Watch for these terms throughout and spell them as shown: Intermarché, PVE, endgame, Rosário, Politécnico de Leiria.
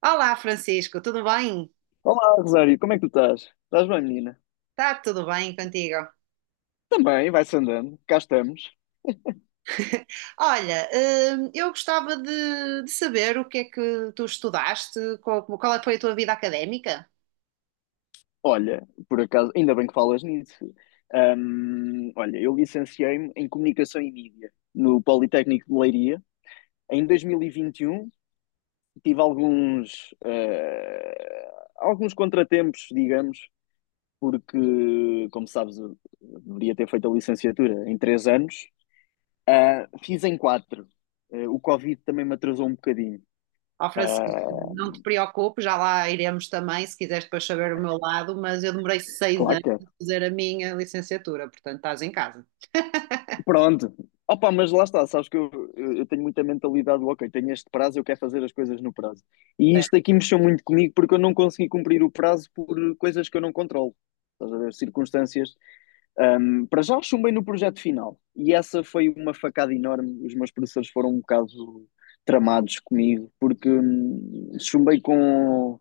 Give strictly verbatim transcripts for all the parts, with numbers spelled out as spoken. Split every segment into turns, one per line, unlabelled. Olá, Francisco, tudo bem?
Olá, Rosário, como é que tu estás? Estás bem, menina?
Está tudo bem contigo?
Também, vai-se andando, cá estamos.
Olha, hum, eu gostava de, de saber o que é que tu estudaste, qual, qual é que foi a tua vida académica?
Olha, por acaso, ainda bem que falas nisso. Hum, olha, eu licenciei-me em Comunicação e Mídia no Politécnico de Leiria. Em dois mil e vinte e um tive alguns, eh, alguns contratempos, digamos, porque, como sabes, eu deveria ter feito a licenciatura em três anos. Ah, fiz em quatro. Eh, o Covid também me atrasou um bocadinho.
Ó, Francisco,
Ah,
não te preocupes, já lá iremos também, se quiseres depois saber o meu lado, mas eu demorei seis anos
claro.
a fazer a minha licenciatura, portanto estás em casa.
Pronto. Opa, mas lá está, sabes que eu, eu eu tenho muita mentalidade do ok, tenho este prazo, eu quero fazer as coisas no prazo. E isto aqui mexeu muito comigo porque eu não consegui cumprir o prazo por coisas que eu não controlo. Estás a ver? Circunstâncias. Ahm, para já chumbei no projeto final. E essa foi uma facada enorme. Os meus professores foram um bocado tramados comigo porque hum, chumbei com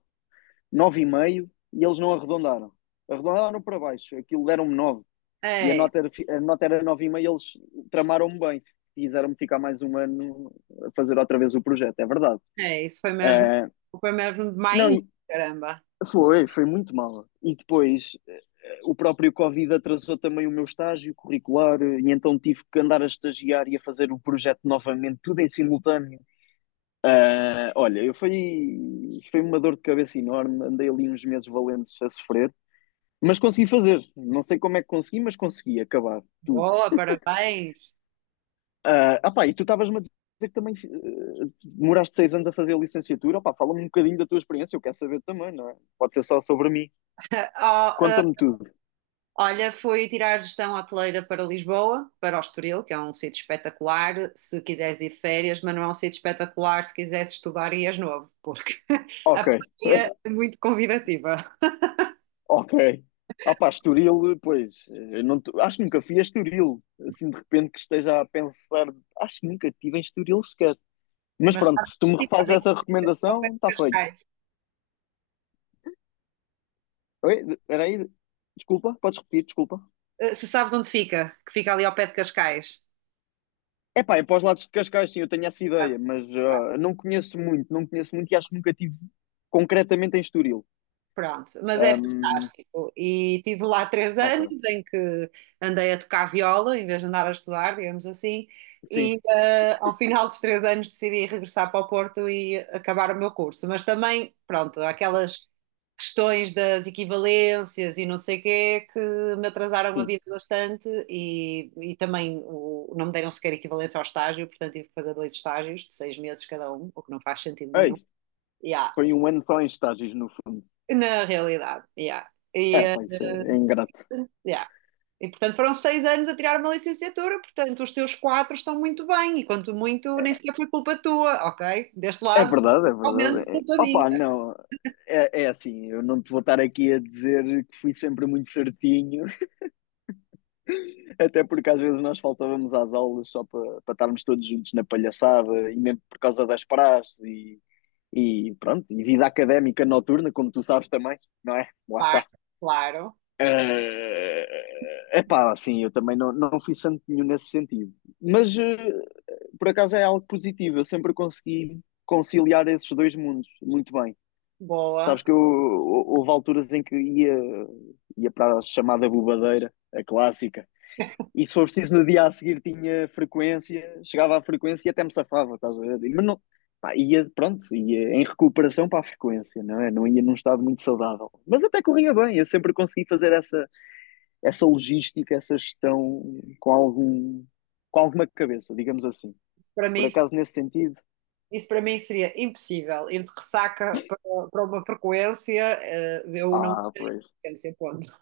nove vírgula cinco e eles não arredondaram. Arredondaram para baixo. Aquilo deram-me nove e a
É,
nota era, fi- a nota era nove vírgula cinco e eles tramaram-me bem. Quiseram-me ficar mais um ano a fazer outra vez o projeto, é verdade.
é, isso foi mesmo,
Eh,
foi mesmo
não,
demais, caramba.
foi, foi muito mal. E depois eh, o próprio Covid atrasou também o meu estágio curricular, eh, e então tive que andar a estagiar e a fazer o projeto novamente, tudo em simultâneo. Eh, olha, eu fui, foi uma dor de cabeça enorme, andei ali uns meses valentes a sofrer, mas consegui fazer. Não sei como é que consegui, mas consegui acabar tudo.
Boa, parabéns.
Ah, ah pá, e tu estavas-me a dizer que também eh, demoraste seis anos a fazer a licenciatura. Opá, fala-me um bocadinho da tua experiência, eu quero saber também, não é? Pode ser só sobre mim.
Oh,
Conta-me tudo.
olha, foi tirar gestão hoteleira para Lisboa, para o Estoril, que é um sítio espetacular, se quiseres ir de férias, mas não é um sítio espetacular se quiseres estudar e és novo, porque
Ok.
a pandemia é muito convidativa.
Ok. Ah pá, Estoril, pois, eh, não te- acho que nunca fui a Estoril, assim de repente que esteja a pensar, acho que nunca estive em Estoril sequer. Mas
Mas
pronto,
sabe
se tu
onde
me
fica
fazes
ali
essa
ao pé
recomendação,
de
está feito.
Cascais.
Oi, era aí, desculpa, podes repetir, desculpa.
Eh, Se sabes onde fica, que fica ali ao pé de Cascais.
Epá, é para os lados de Cascais, sim, eu tenho essa
Sabe,
ideia, mas
ok.
ah, não conheço muito, não conheço muito e acho que nunca tive concretamente em Estoril.
Pronto, mas é
Ahm,
fantástico. E tive lá três anos
ok,
em que andei a tocar viola em vez de andar a estudar, digamos assim.
sim,
E eh, ao final dos três anos decidi regressar para o Porto e acabar o meu curso. Mas também, pronto, aquelas questões das equivalências e não sei o quê que me atrasaram a
sim.
vida bastante e, e também o, não me deram sequer equivalência ao estágio, portanto tive que fazer dois estágios de seis meses cada um, o que não faz sentido
É
nenhum.
isso.
Yeah.
Foi um ano só em estágios, no fundo.
Na realidade, yeah. E,
É,
eh,
pá, isso é, é ingrato.
yeah. E, portanto, foram seis anos a tirar uma licenciatura, portanto, os teus quatro estão muito bem, e quanto muito, nem sequer foi culpa tua, ok? Deste
É
lado, foi
verdade, é verdade.
totalmente
É.
culpa minha.
Opa, não, é, é assim, eu não te vou estar aqui a dizer que fui sempre muito certinho, até porque às vezes nós faltávamos às aulas só para para estarmos todos juntos na palhaçada e mesmo por causa das praxes. E pronto, e vida académica noturna, como tu sabes também, não é? Lá está.
Claro, claro,
É pá, assim, eu também não, não fui santo nenhum nesse sentido. Mas eh, por acaso é algo positivo, eu sempre consegui conciliar esses dois mundos muito bem.
boa.
Sabes que eu, houve alturas em que ia, ia para a chamada bobadeira, a clássica, e se for preciso, no dia a seguir tinha frequência, chegava à frequência e até me safava, estás a ver? Mas não, pá, ia, pronto, ia em recuperação para a frequência, não é? Não ia num estado muito saudável. Mas até corria bem, eu sempre consegui fazer essa, essa logística, essa gestão com algum, com alguma cabeça, digamos assim.
Isso para
Por
mim,
acaso, nesse sentido,
isso para mim seria impossível. Ir de ressaca para, para uma frequência, eh, eu não
ah,
ia
pois,
na frequência, ponto.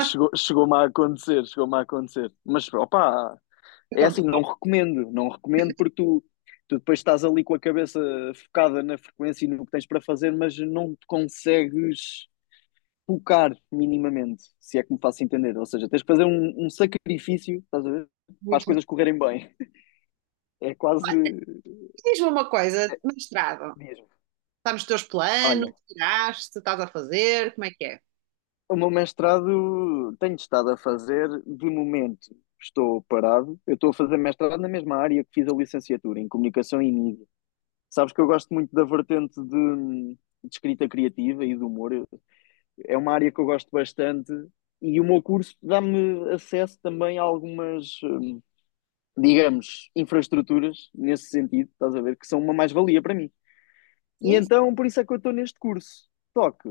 chegou, chegou-me a acontecer, chegou-me a acontecer. Mas, opá, é assim,
Acontece
não recomendo, não recomendo porque tu, tu depois estás ali com a cabeça focada na frequência e no que tens para fazer, mas não te consegues focar minimamente, se é que me faço entender. Ou seja, tens que fazer um, um sacrifício, estás a ver? Para as
muito bem.
coisas correrem bem. É quase
Diz-me uma coisa, mestrado,
mesmo.
está nos teus planos,
Olha,
tiraste, estás a fazer, como é que é?
o meu mestrado tenho estado a fazer, de momento estou parado. Eu estou a fazer mestrado na mesma área que fiz a licenciatura, em comunicação e mídia. Sabes que eu gosto muito da vertente de, de escrita criativa e do humor. Eu- É uma área que eu gosto bastante e o meu curso dá-me acesso também a algumas, hum, digamos, infraestruturas nesse sentido, estás a ver, que são uma mais-valia para mim. E
Sim,
então, por isso é que eu estou neste curso. Só que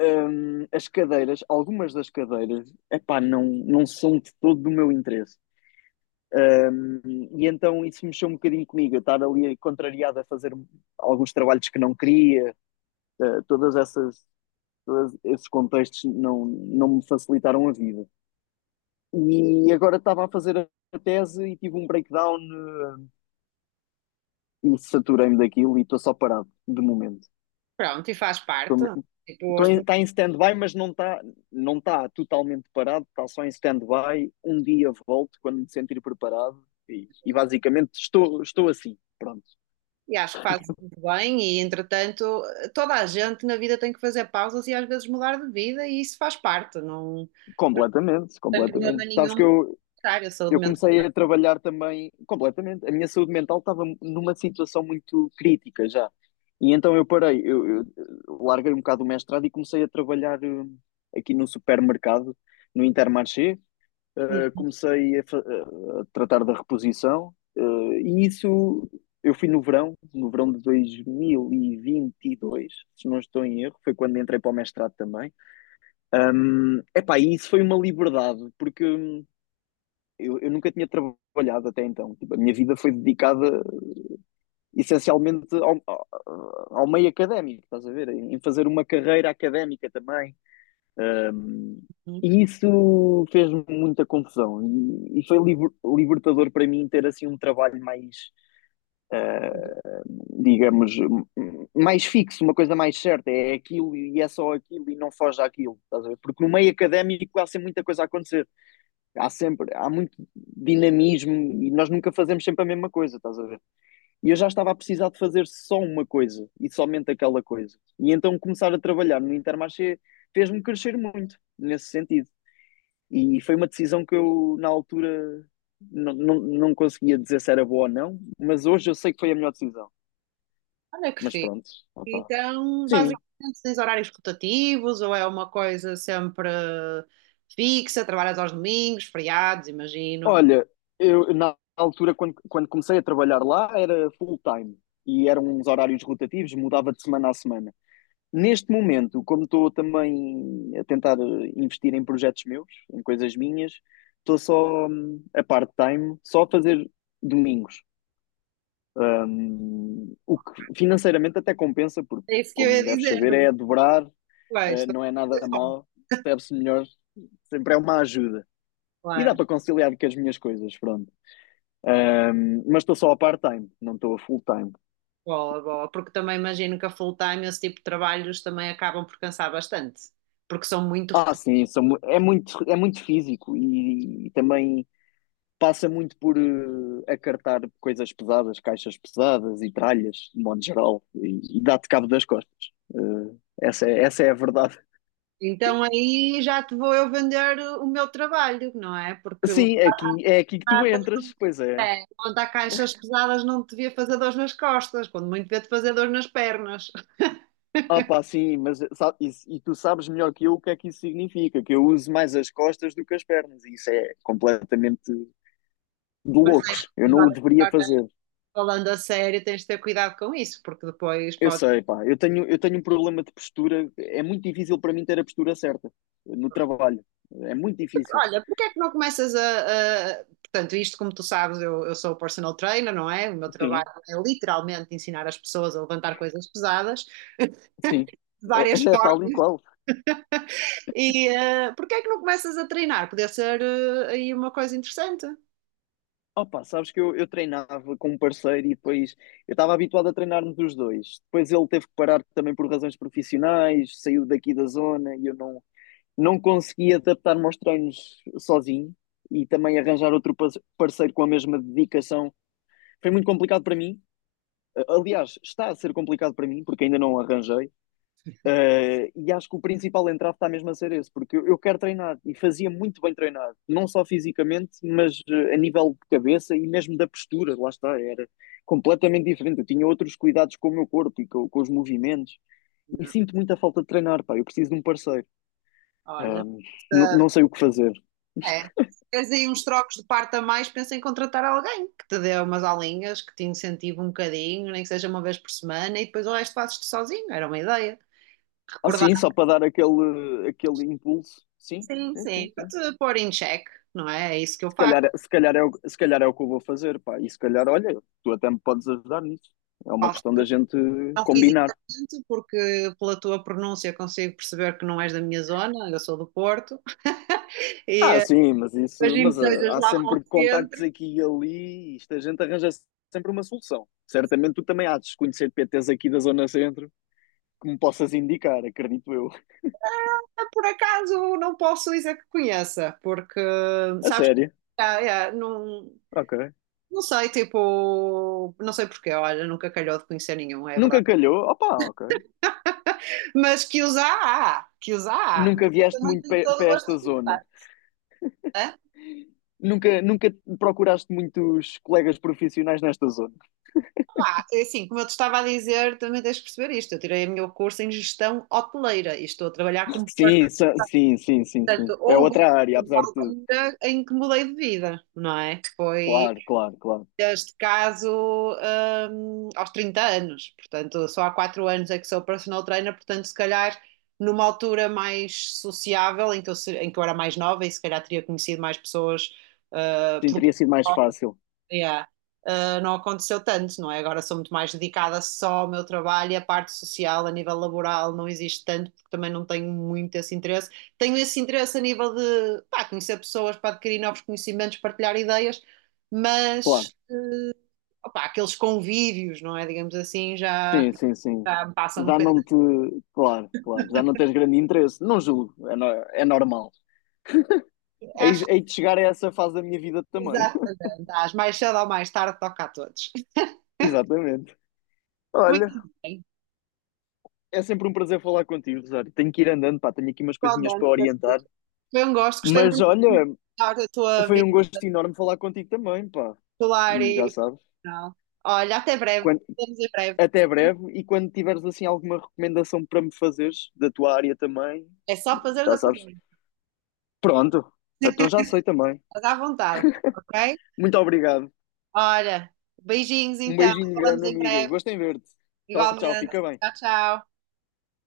hum, as cadeiras, algumas das cadeiras, epá, não, não são de todo do meu interesse. Hum, e então isso mexeu um bocadinho comigo, eu estar ali contrariado a fazer alguns trabalhos que não queria. Uh, todas essas, todos esses contextos não, não me facilitaram a vida. E agora estava a fazer a tese e tive um breakdown, uh, e saturei-me daquilo e estou só parado, de momento.
pronto, e faz parte. Tipo, as
Está em, em stand-by, mas não está não tá totalmente parado, está só em stand-by. Um dia volto quando me sentir preparado e, e basicamente estou, estou assim. Pronto,
E acho que fazes muito bem, e entretanto, toda a gente na vida tem que fazer pausas e às vezes mudar de vida, e isso faz parte, não
completamente,
tem problema
completamente. Sabes
nenhum,
que eu,
contrário, a saúde
eu
mental.
comecei a trabalhar também completamente. A minha saúde mental estava numa situação muito crítica já. E então eu parei, eu, eu larguei um bocado o mestrado e comecei a trabalhar, hum, aqui no supermercado, no Intermarché. Uh, comecei a, fa- eh, a tratar da reposição, uh, e isso eu fui no verão, no verão de dois mil e e vinte e dois se não estou em erro, foi quando entrei para o mestrado também. Um, epá, e isso foi uma liberdade, porque hum, eu, eu nunca tinha trabalhado até então. Tipo, a minha vida foi dedicada essencialmente ao, ao meio académico, estás a ver? Em fazer uma carreira académica também.
Uhum.
E isso fez-me muita confusão. E, e foi liber- libertador para mim ter assim um trabalho mais, digamos, mais fixo, uma coisa mais certa. É aquilo e é só aquilo e não foge àquilo, estás a ver? Porque no meio académico há sempre muita coisa a acontecer. Há sempre, há muito dinamismo e nós nunca fazemos sempre a mesma coisa, estás a ver? E eu já estava a precisar de fazer só uma coisa e somente aquela coisa. E então começar a trabalhar no Intermarché fez-me crescer muito nesse sentido. E foi uma decisão que eu, na altura, não, não, não conseguia dizer se era boa ou não, mas hoje eu sei que foi a melhor decisão.
Olha que
Mas
fixe.
pronto, opá.
Então,
Sim,
basicamente, tens horários rotativos, ou é uma coisa sempre fixa, trabalhas aos domingos, feriados, imagino.
olha, eu na altura, quando, quando comecei a trabalhar lá, era full time e eram uns horários rotativos, mudava de semana a semana. Neste momento, como estou também a tentar eh, investir em projetos meus, em coisas minhas, estou só hum, a part-time, só a fazer domingos. Hum, o que financeiramente até compensa, porque,
É isso que eu ia
como deves
dizer,
saber, é
do
a dobrar,
Marcoleiros,
eh, não é nada
também bom,
mal, serve-se melhor, sempre é uma ajuda. E dá
claro.
para conciliar com as minhas coisas, pronto. Hum, mas estou só a part-time, não estou a full-time.
Boa, boa, porque também imagino que a full time, esse tipo de trabalhos também acabam por cansar bastante, porque são muito
Ah, sim, são mu- é muito, é muito físico e, e também passa muito por eh, acartar coisas pesadas, caixas pesadas e tralhas, de modo geral, e, e dá-te cabo das costas. Eh, essa é, essa é a verdade.
Então aí já te vou eu vender o meu trabalho, não é? Porque
Sim, é aqui, é aqui que tu
levantar
entras, pois é.
É. Levantar caixas pesadas não te devia fazer dor nas costas, quando muito devia-te fazer dor nas pernas.
Ah, pá, sim, mas sabe, isso- e tu sabes melhor que eu o que é que isso significa, que eu uso mais as costas do que as pernas, e isso é completamente de
Mas tens
loucos.
de
Eu não
usar-
o deveria
agora,
fazer.
falando a sério, tens de ter cuidado com isso, porque depois
Eu
pode.
sei, pá, eu tenho, eu tenho um problema de postura, é muito difícil para mim ter a postura certa eh, no trabalho, é muito difícil.
Olha, porque é que não começas a. a- portanto, isto, como tu sabes, eu, eu sou personal trainer, não é? O meu trabalho
Sim,
é literalmente ensinar as pessoas a levantar coisas pesadas
sim,
de
é, é
várias
tal e
formas
qual.
E uh, porquê é que não começas a treinar? Podia ser uh, aí uma coisa interessante.
Opa, sabes que eu, eu treinava com um parceiro e depois eu estava habituado a treinar-nos os dois. Depois ele teve que parar também por razões profissionais, saiu daqui da zona e eu não, não consegui adaptar-me aos treinos sozinho e também arranjar outro pa- parceiro com a mesma dedicação. Foi muito complicado para mim. Aliás, está a ser complicado para mim porque ainda não arranjei. Uh, e acho que o principal entrave está mesmo a ser esse, porque eu, eu quero treinar e fazia muito bem treinar, não só fisicamente, mas uh, a nível de cabeça e mesmo da postura, lá está, era completamente diferente. Eu tinha outros cuidados com o meu corpo e com, com os movimentos, e
Não.
sinto muita falta de treinar, pá. Eu preciso de um parceiro,
Olha,
um,
se-
não sei o que fazer.
é. Se queres aí uns trocos de parte a mais, pensa em contratar alguém que te dê umas aulinhas, que te incentive um bocadinho, nem que seja uma vez por semana, e depois o resto fazes-te sozinho. Era uma ideia.
Ah, sim, só para dar aquele, aquele impulso, sim,
Sim,
sim, sim,
sim, para
sim.
te pôr em check, não é? É isso que eu
Se
faço.
calhar, se calhar, é, o, se calhar é o que eu vou fazer, pá. E se calhar, olha, tu até me podes ajudar nisso. É uma
Faço-
questão da gente
não fiz
combinar.
exatamente porque pela tua pronúncia consigo perceber que não és da minha zona, eu sou do Porto, e
Ah,
eh,
sim, mas isso,
imagino que
mas
sejas
ah, há
lá para o
sempre contactos
centro.
aqui e ali, e isto a gente arranja sempre uma solução. Certamente tu também há de conhecer P Ts aqui da Zona Centro que me possas indicar, acredito eu.
Ah, por acaso não posso dizer que conheça, porque
A
sabes, que
sério?
ah, é, não,
Ok.
não sei, tipo, não sei porquê, olha, nunca calhou de conhecer nenhum, é
Nunca
verdade.
calhou? Opa, ok.
Mas que os há, há, que os há, há.
Nunca
Mas eu
vieste
também
muito
tenho todo o
para
gosto
esta
de
zona.
contar,
Nunca, nunca procuraste muitos colegas profissionais nesta zona.
pá, assim, como eu te estava a dizer, também tens de perceber isto. Eu tirei o meu curso em gestão hoteleira e estou a trabalhar como
Sim,
part-
sa- sim, sim, sim, sim.
portanto,
É
houve
outra área,
uma
apesar de tudo.
altura em que mudei de vida, não é? Foi,
Claro, claro, claro.
neste caso, hum, aos trinta anos. Portanto, só há quatro anos é que sou personal trainer, portanto, se calhar numa altura mais sociável, em que eu, se- em que eu era mais nova e se calhar teria conhecido mais pessoas eh,
Sim,
pelo
teria sido mais fácil.
yeah. Não aconteceu tanto, não é? Agora sou muito mais dedicada só ao meu trabalho e a parte social a nível laboral não existe tanto, porque também não tenho muito esse interesse. Tenho esse interesse a nível de pá, conhecer pessoas para adquirir novos conhecimentos, partilhar ideias,
Claro.
mas opá, aqueles convívios, não é? Digamos assim, já,
Sim, sim, sim.
já me passa um
Já
bocadinho.
não te. Claro, claro. Já não tens grande interesse. Não julgo. É, no- é normal. Hei
Acho
hei de chegar a essa fase da minha vida
que
também.
exatamente, às mais cedo ou mais tarde toca a todos.
Exatamente.
Muito
Olha,
bem,
é sempre um prazer falar contigo, Rosário. Tenho que ir andando, pá. Tenho aqui umas coisinhas para
totalmente.
orientar.
Foi um gosto, gostei
Mas
muito de
olha,
da tua
foi um
vida
gosto enorme falar contigo também, pá.
escolar
E já
e
sabes.
profissional. Olha, até breve.
Quando
Vemos em breve.
Até breve e quando tiveres assim alguma recomendação para me fazeres da tua área também,
É só fazer a
já sabes.
pergunta.
Pronto, então já sei também.
Estás à vontade, ok?
Muito obrigado.
Olha, beijinhos
Um
então.
beijinho
Falamos
grande,
em
amiga.
breve.
Gostei em ver-te. Tchau, tchau.
Igualmente.
Fica bem.
Tchau, tchau.